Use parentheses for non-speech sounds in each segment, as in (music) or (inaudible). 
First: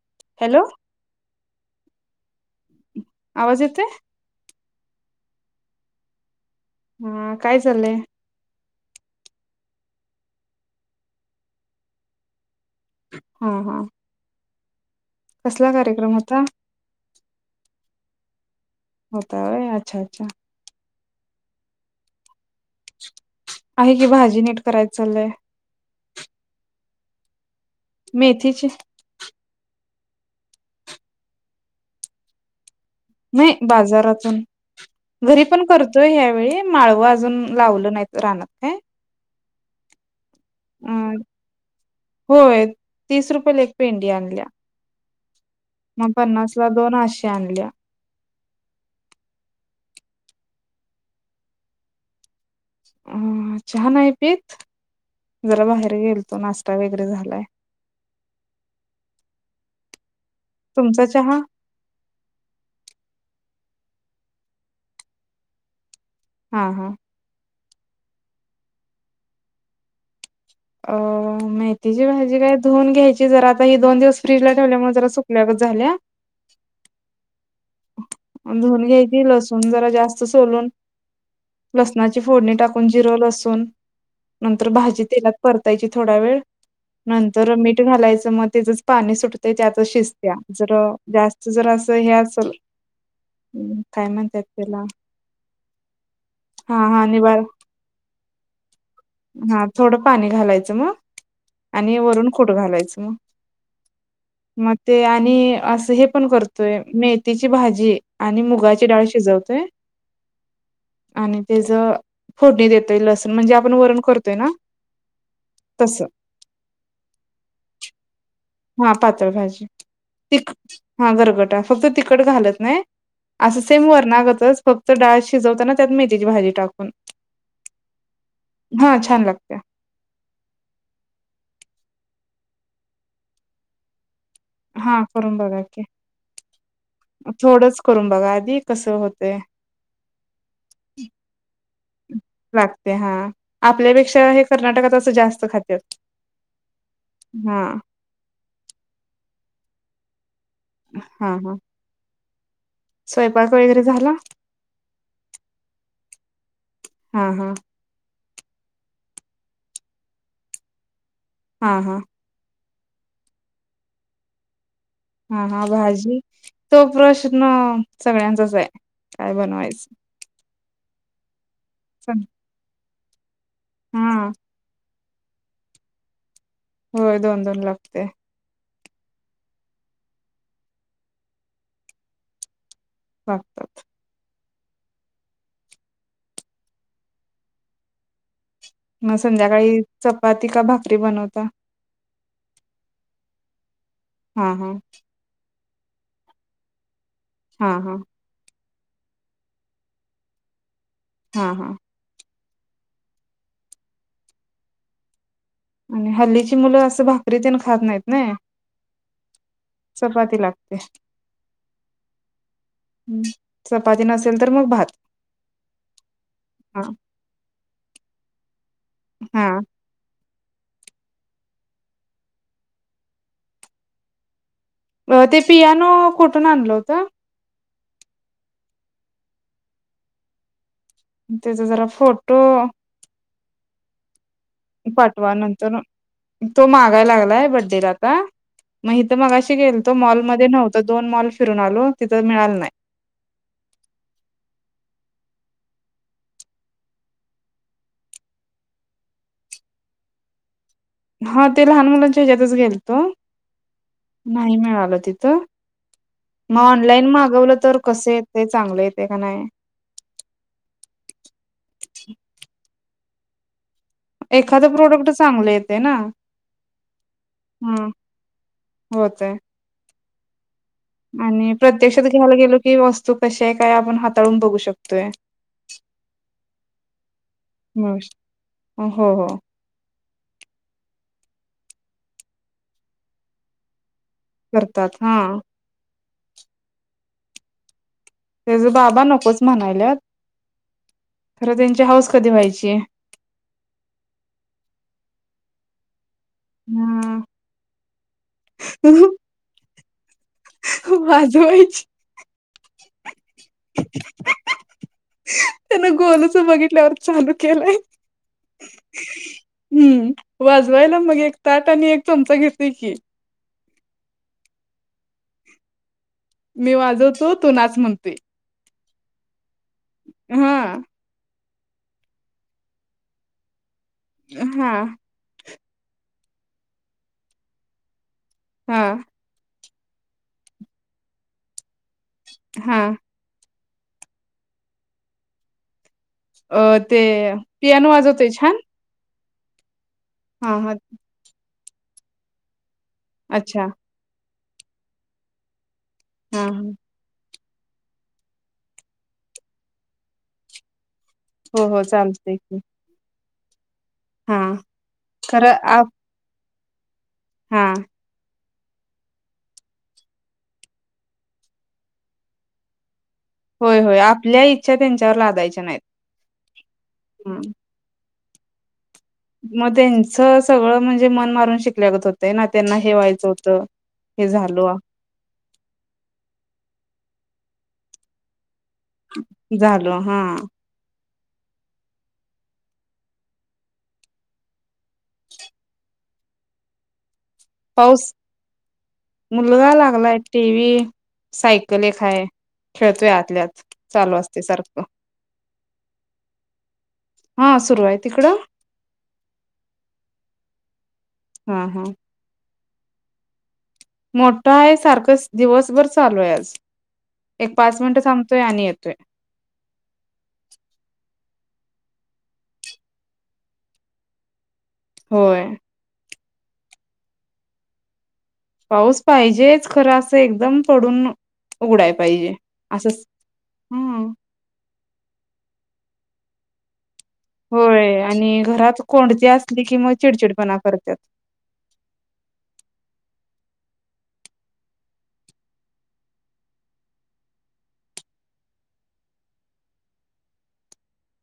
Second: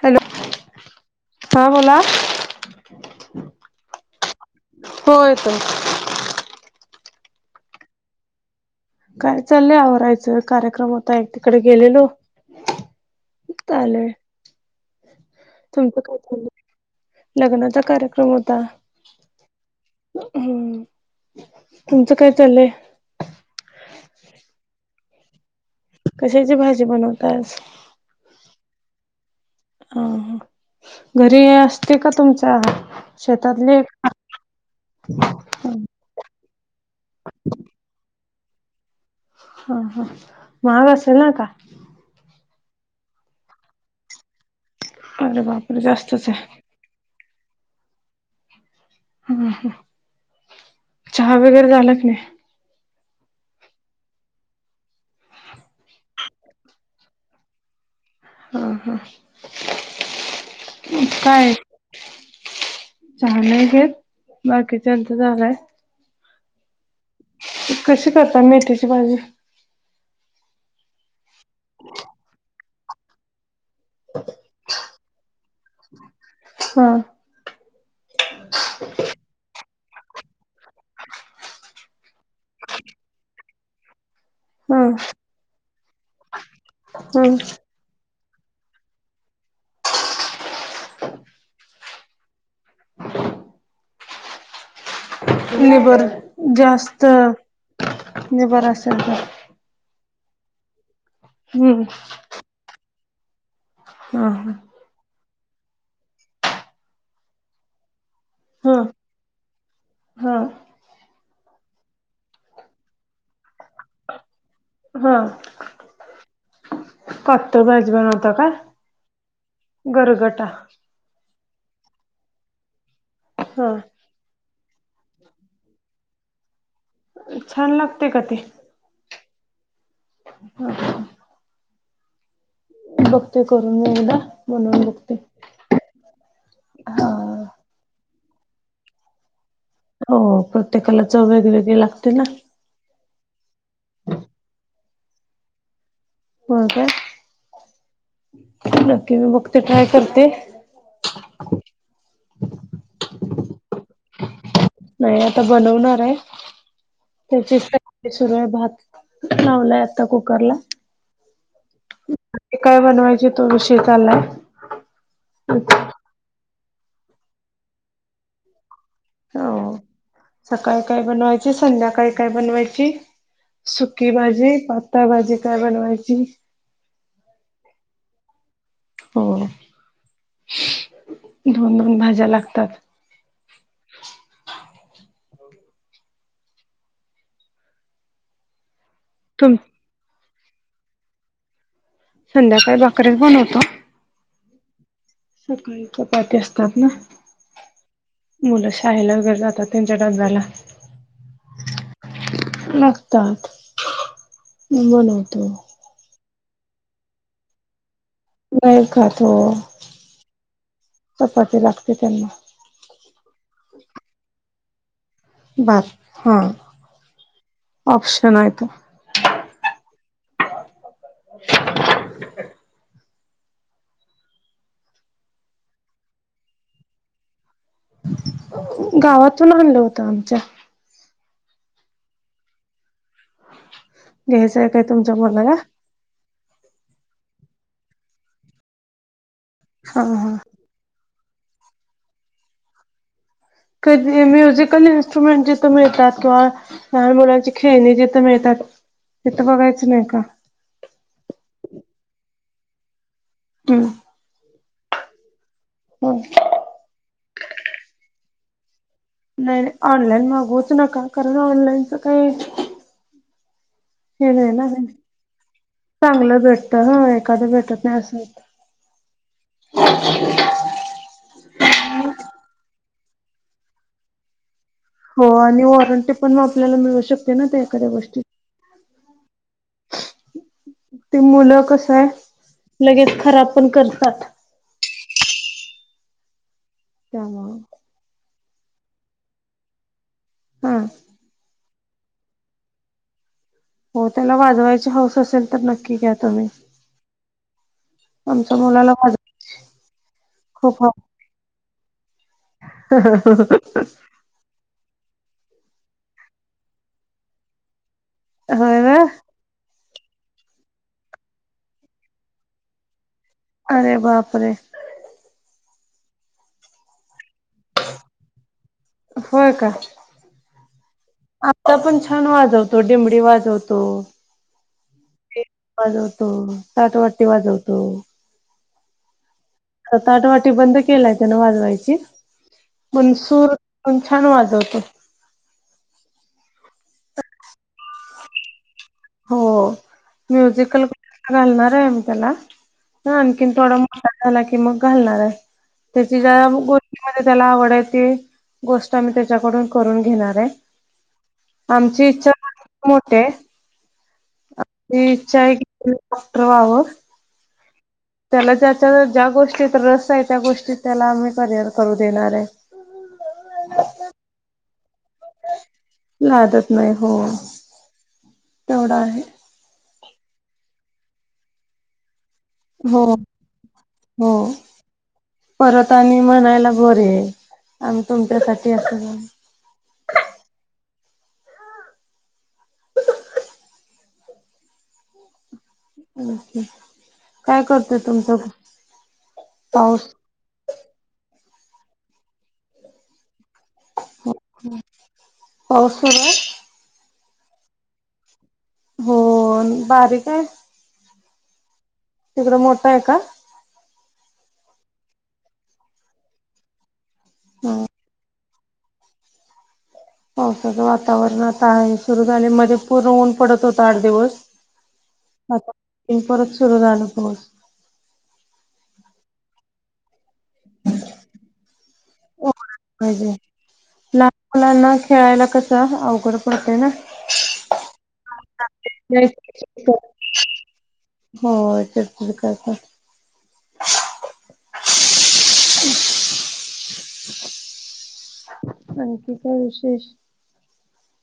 Hello हां बोला आवाज येतयं हो येतोय हा काय चाललंय? काय चाललंय आवरायचं कार्यक्रम होता एक तिकडे गेलेलो हा हा आलोय कसला तुमचं कार्यक्रम काय होता चाललंय? लग्नाचा कार्यक्रम होता. होता व्हय अच्छा अच्छा हूं तुमचं काय चाललंय? आहे कि भाजी नीट करायच चाललंय. कशाची भाजी बनवताय मेथीची ह हा घरी असते का तुमच्या नाही शेतातले हा बाजारातून घरीपण करतोय यावेळी माळवं अजून लावलं नाहीत रानात काय? हा हा महाग असेल अ नाही का? होय तीस रुपयेला एक पेंडी आणल्या. अरे बाप मग पन्नास ला दोन अश्या आणल्या. हूं हू चहा वगैरे झालं की नाही? हं हं चहा नाही पीत जरा बाहेर गेलतो नाश्ता वगैरे झालायं. हा हा, (inaudible) म तुमचा चहा काय? चहा नाही घेत बाकीच्याच झालायं. हा हा. कशी करता मेथीची भाजी? अ मेथीची भाजी काय धुऊन घ्यायची जरा आता ही दोन दिवस फ्रीजला ठेवल्यामुळं जरा सुकल्या गत झाल्या. हा. आण‌ धुवून घ्यायची, लसूण जरा जास्त सोलून. लसणाची फोडणी टाकून जिरं, लसूण. नंतर हा भाजी तेलात परतायची थोडा वेळ. हा नंतर मीठ मीठ घालायचं मग तेजच पाणी सुटतंय त्यातच शिजत्या जरा जास्त जरास हे असलं हं काय म्हणत्यात त्याला निबर हा जास्त हा निवार निबर असेल तर हा थोडं पाणी घालायचं मग हम्म आणि वरून कुट घालायचं मग. हा हा. मग ते आणि असं हे पण करतोय मेथीची भाजी आणि हा मुगाची डाळ शिजवतोय. (inaudible) हा आणि तेज फोडणी देतोय लसण म्हणजे आपण वरण करतोय ना हा, तसं (inaudible) पातळ भाजी बनवता काय? हा पातळ भाजी, तीकट, हा गरगटा फक्त तिकट घालत नाही. असं हा सेम वरना गतच फक्त डाळ शिजवताना त्यात मेथीची भाजी टाकून. छान लागतंय का ते? हा छान लागत्या. (inaudible) (unintelligible) बघतो करून मी एकदा. बनवून हा बघते. करून बघा की. हा थोडचं करून बघा आधी कसं होतय. हो प्रत्येकाला चव वेगवेेगळी लागतो ना. ते हा, आपल्यापेक्षा हे कर्नाटकातं असं जास्त खात्यात. होय काय? हा (inaudible) नक्की मी बघते, ट्राय करते. हा हा. स्वयंपाक वगैरे झाला? नाही आता बनवणार आहे, हा हा त्याचीच त सुरु आहे भात लावलाय आता कुकर ला. हा हा. काय बनवायचे तो विषेतलाय. हा हा भाजी, तो प्रश्न सगळ्यांचाच आहे काय हो बनवायचं. सकाळी काय बनवायची? संध्याकाळी काय बनवायची? सुकी हा भाजी. त्या भाजी काय बनवायची? होय दोन-दोन लागते. हो, दोन-दोन भाज्या लागतात. वागतात. मग तुम संध्याकाळी चपाती का भाकरी बनवता? संध्याकाळी भाकरीच बनवतो. हा हा. सकाळी चपाती असतात ना. हा हा. मुल शाळेला वगैरे जातात त्यांच्या डब्याला हा हा नसतात मी बनवतो आणि हल्लीची मुल अस भाकरी तिन खात नाहीत नय नाही खात व्हय लागते चपाती लागते त्यांना हम्म चपाती नसेल तर मग भात बर हा हा ऑप्शन आहे तो हा (unintelligible) ते पियानो कुठून आणल होत गावातून आणल होत आमच्या तेज जरा फोटो निसत पाठवा नंतरन तो मागालागलाय बडेला आता मग हित मगाशी तिथं गेलतो हा मॉल हा मध्ये नव्हत दोन मॉल फिरून आलो तिथं मिळाल नाही. कधी म्युझिकल इन्स्ट्रुमेंट जिथ मिळतात किंवा लहान मुलांची खेळणी जिथ मिळतात तिथ बघायच नाही का हा ते लहान मुलांच्या ह्याच्यातच गेल तो हम्म नाही मिळाल तिथ हो मग ऑनलाईन मागवल तर कस येतय चांगल येतय नाही ऑनलाईन मागवूच नका कारण ऑनलाईनच काही नाही एखाद ना प्रोडक्ट चांगले येते ना चांगलं भेटत ह एखादं भेटत ह नाही असं होत. होतय आणि प्रत्यक्षात घ्यायला गेलो की वस्तू कशी आहे काय आपण हाताळून बघू शकतो. हो आणि वॉरंटी पण आपल्याला मिळू शकते ना त्या एखाद्या गोष्टीत हो हो ते मुलं कस आहे लगेच खराब पण करतात करतात हा त्यामुळ त्याच बाबा नकोच म्हणायल्यात हा खरं त्यांची हाऊस कधी व्हायची. हो त्याला वाजवायची हौस असेल तर नक्की घ्या तुम्ही. हा आमच्या मुलाला माझं वाजवायची (unintelligible) त्यान गोलूच बघितल्यावर चालू केलाय होय (unintelligible) हम्म वाजवायला मग एक ताट आणि एक चमचा घेतय की अरे बापरे मी वाजवतो तू नाच म्हणतोय होय का हा आता पण छान वाजवतो डिंमडी वाजवतो. हा पेटी वाजवतो ताट वाटी वाजवतो हा आता ताट वाटी बंद केलाय त्यान वाजवायची हा पण सूर पण छान वाजवतो. अ ते पियानो वाजवतोय छान. हो हा हा म्युझिकल क्लासला घालणार आहे मी त्याला हा, आणखीन अच्छा थोडा. मोठा झाला की, मग घालणार आहे त्याची हा जरा गो''--'' ष्टीमध्ये त्याला आवड आहे ती गोष्ट आम्ही त्याच्याकडून करून घेणार आहे. हो हो आमची इच्छा चालतय की पण मोठी आहे. हा आमची इच्छा खरं आहे की आप तो डॉक्टर व्हावं. हा, त्याला ज्याच्या ज्या गोष्टीत रस आहे. त्या गोष्टीत त्याला आम्ही करिअर करू देणार आहे. होय होय आपल्या इच्छा त्यांच्यावर लादायच्या नाहीत. लादत नाही हो हम्म, तेवढा आहे. मग त्यांच सगळं म्हणजे मन मारून शिकल्यागत होतंय ना. त्यांना हे हो व्हायचं होत हे हो झालो. परत आणि म्हणायला बरीये आम्ही तुमच्यासाठी असं झालो. झालो हा, (inaudible) अ ''हं'' पाऊस मुलगा पाऊस लागलाय. टीव्ही सायकल एक आहे. खेळतोय आतल्या आत. चालू असतंय सारखं पाऊस सुरू आहे हा, सुरू आहे तिकडं. हो, अन बारीक आहे. हा हा, तिकडं मोठा आहे का? मोठा आहे सारखचं दिवसभर चालू आहे. आज एक पाच ह मिनिट थांबतोय आणि येत ''--'' तोय. पावसाचं वातावरण आता आणि सुरू झालंय मध्ये पूर्ण ऊन पडत होत आठ दिवस. होय आता परत सुरू झाला पाऊस. पाऊस पाहिजेचं खरं अस. फक्त एकदम पडून उघडाय पाहिजे असं स पाहिजे हम्म, लहान मुलांना खेळायला कस अवघड पडतंय ना. होय आणि घरात कोंडती असली की, मग चिडचिडपणा करत्यात. होय चिडचिड करत्यात. आणखी काय विशेष.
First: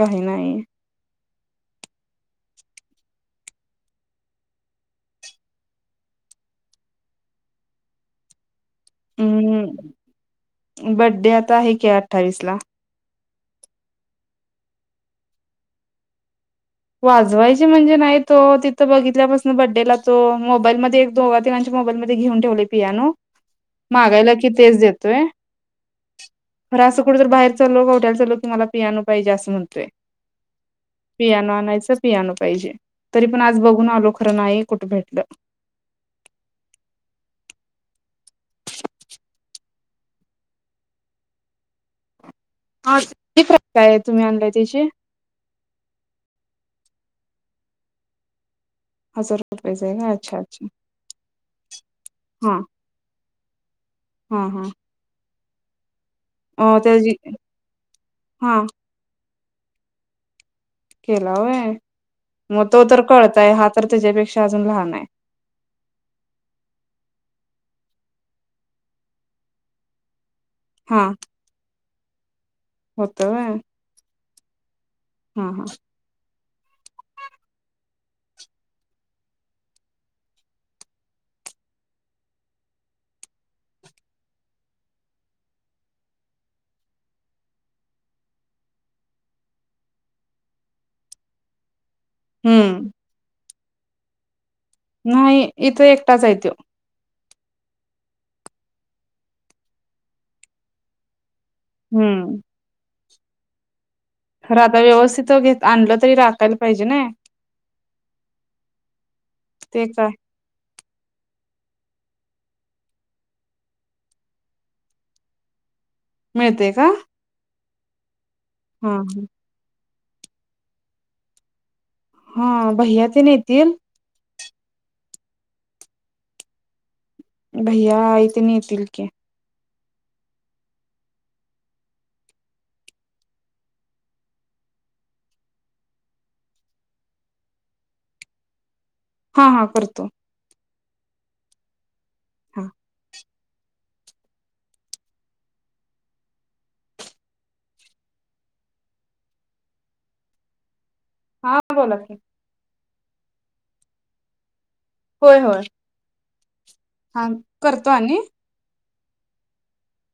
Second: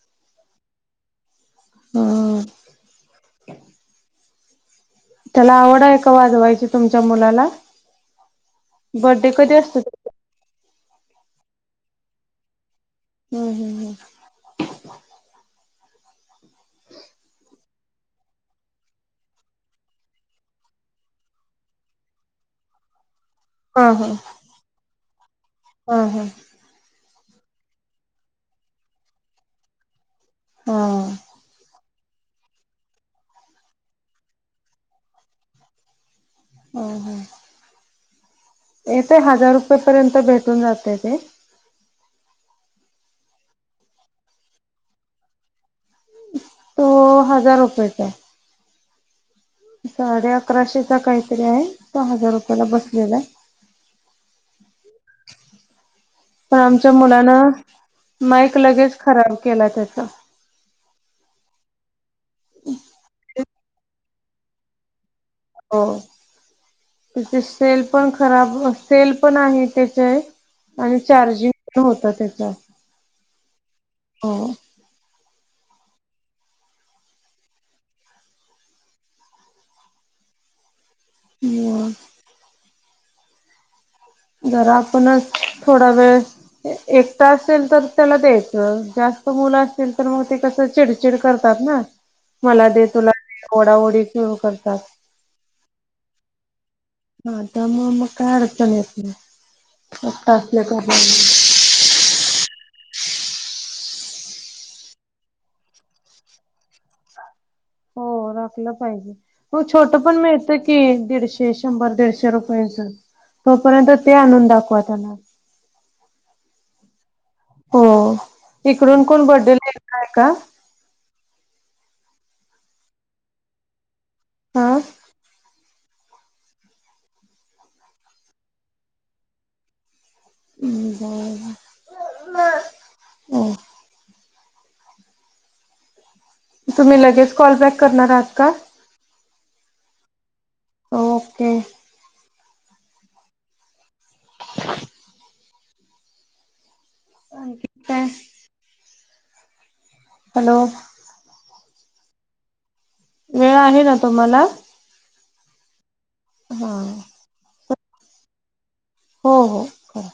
काही नाही. हा, त्याला आवड आहे. का वाजवायची तुमच्या मुलाला बड्डे कधी असतोय तुम ''--'' हम्म बड्डे आता आहे की अठ्ठावीस ला. हम्म हम्म हम्म, वाजवायची म्हणजे नाही तो तिथं बघितल्यापासून बड्डेला तो मोबाईलमध्ये. दोघा तिघांच्या मोबाईल मध्ये घेऊन ठेवलेय पियानो हा हा मागायला की, तेच देतोय. हा हा, खर असं कुठ तर बाहेरचा कवट्याला चाललो मला पिनो पाहिजे असं म्हणतय. हा पियानो आणायचं. पियाण पाहिजे तरी पण आज बघून आलो खरं नाही कुठे भेटलं. आ ह, येतय हजार रुपये पर्यंत भेटून जाते ते. हाती फ काय आहे तुम्ही आणलाय त्याची तो हजार रुपयचा आहे. हजार रुपयाच आहे का साडे अच्छा अच्छा अकराशेचा काहीतरी आहे तो हजार हा रुपयाला बसलेला आहे. हा हा पण अ आमच्या त्याची मुलान माईक हा लगेच खराब केला त्याचा. केला होय मग तो तर कळताय हा तर त्याच्यापेक्षा अजून लहान आहे. हो त्या सेल पण खराब सेल पण आहे त्याचे आणि हा चार्जिंग पण होत त्याचा. होत व्हय. अ हा हा हो जरा आपणच थोडा वेळ. एकता असेल तर त्याला द्यायचं जास्त मुलं असल तर मग ते कसं चिडचिड करतात ना ह मला दे तुला ओडाओडी सुरू करतात. नाही इथं एकटाच हाय तो. हाता मग मग काय अडचण येत नाही फत्त असल्या हम्म खर आता व्यवस्थित घेत आणलं तरी राखायला पाहिजे ना हो राखलं पाहिजे मग ते छोटं काय पण मिळत. ते दीडशे शंभर दीडशे रुपयांच तोपर्यंत ते आणून दाखवा त्यांना मिळते का? हो हा इकडून कोण बरडे लिला आहे का हा भैयाचे न येतील. हा भैया आई तेणी येतील की. हम जा तुम्ही लगेच कॉल बॅक करणार आहात का? हा हा करतो. ओके. हा. आणखी काय हॅलो! हा बोला की. वेळ आहे ना तुम्हाला? होय होय. हा. हां करतो आणि. हो हो. करा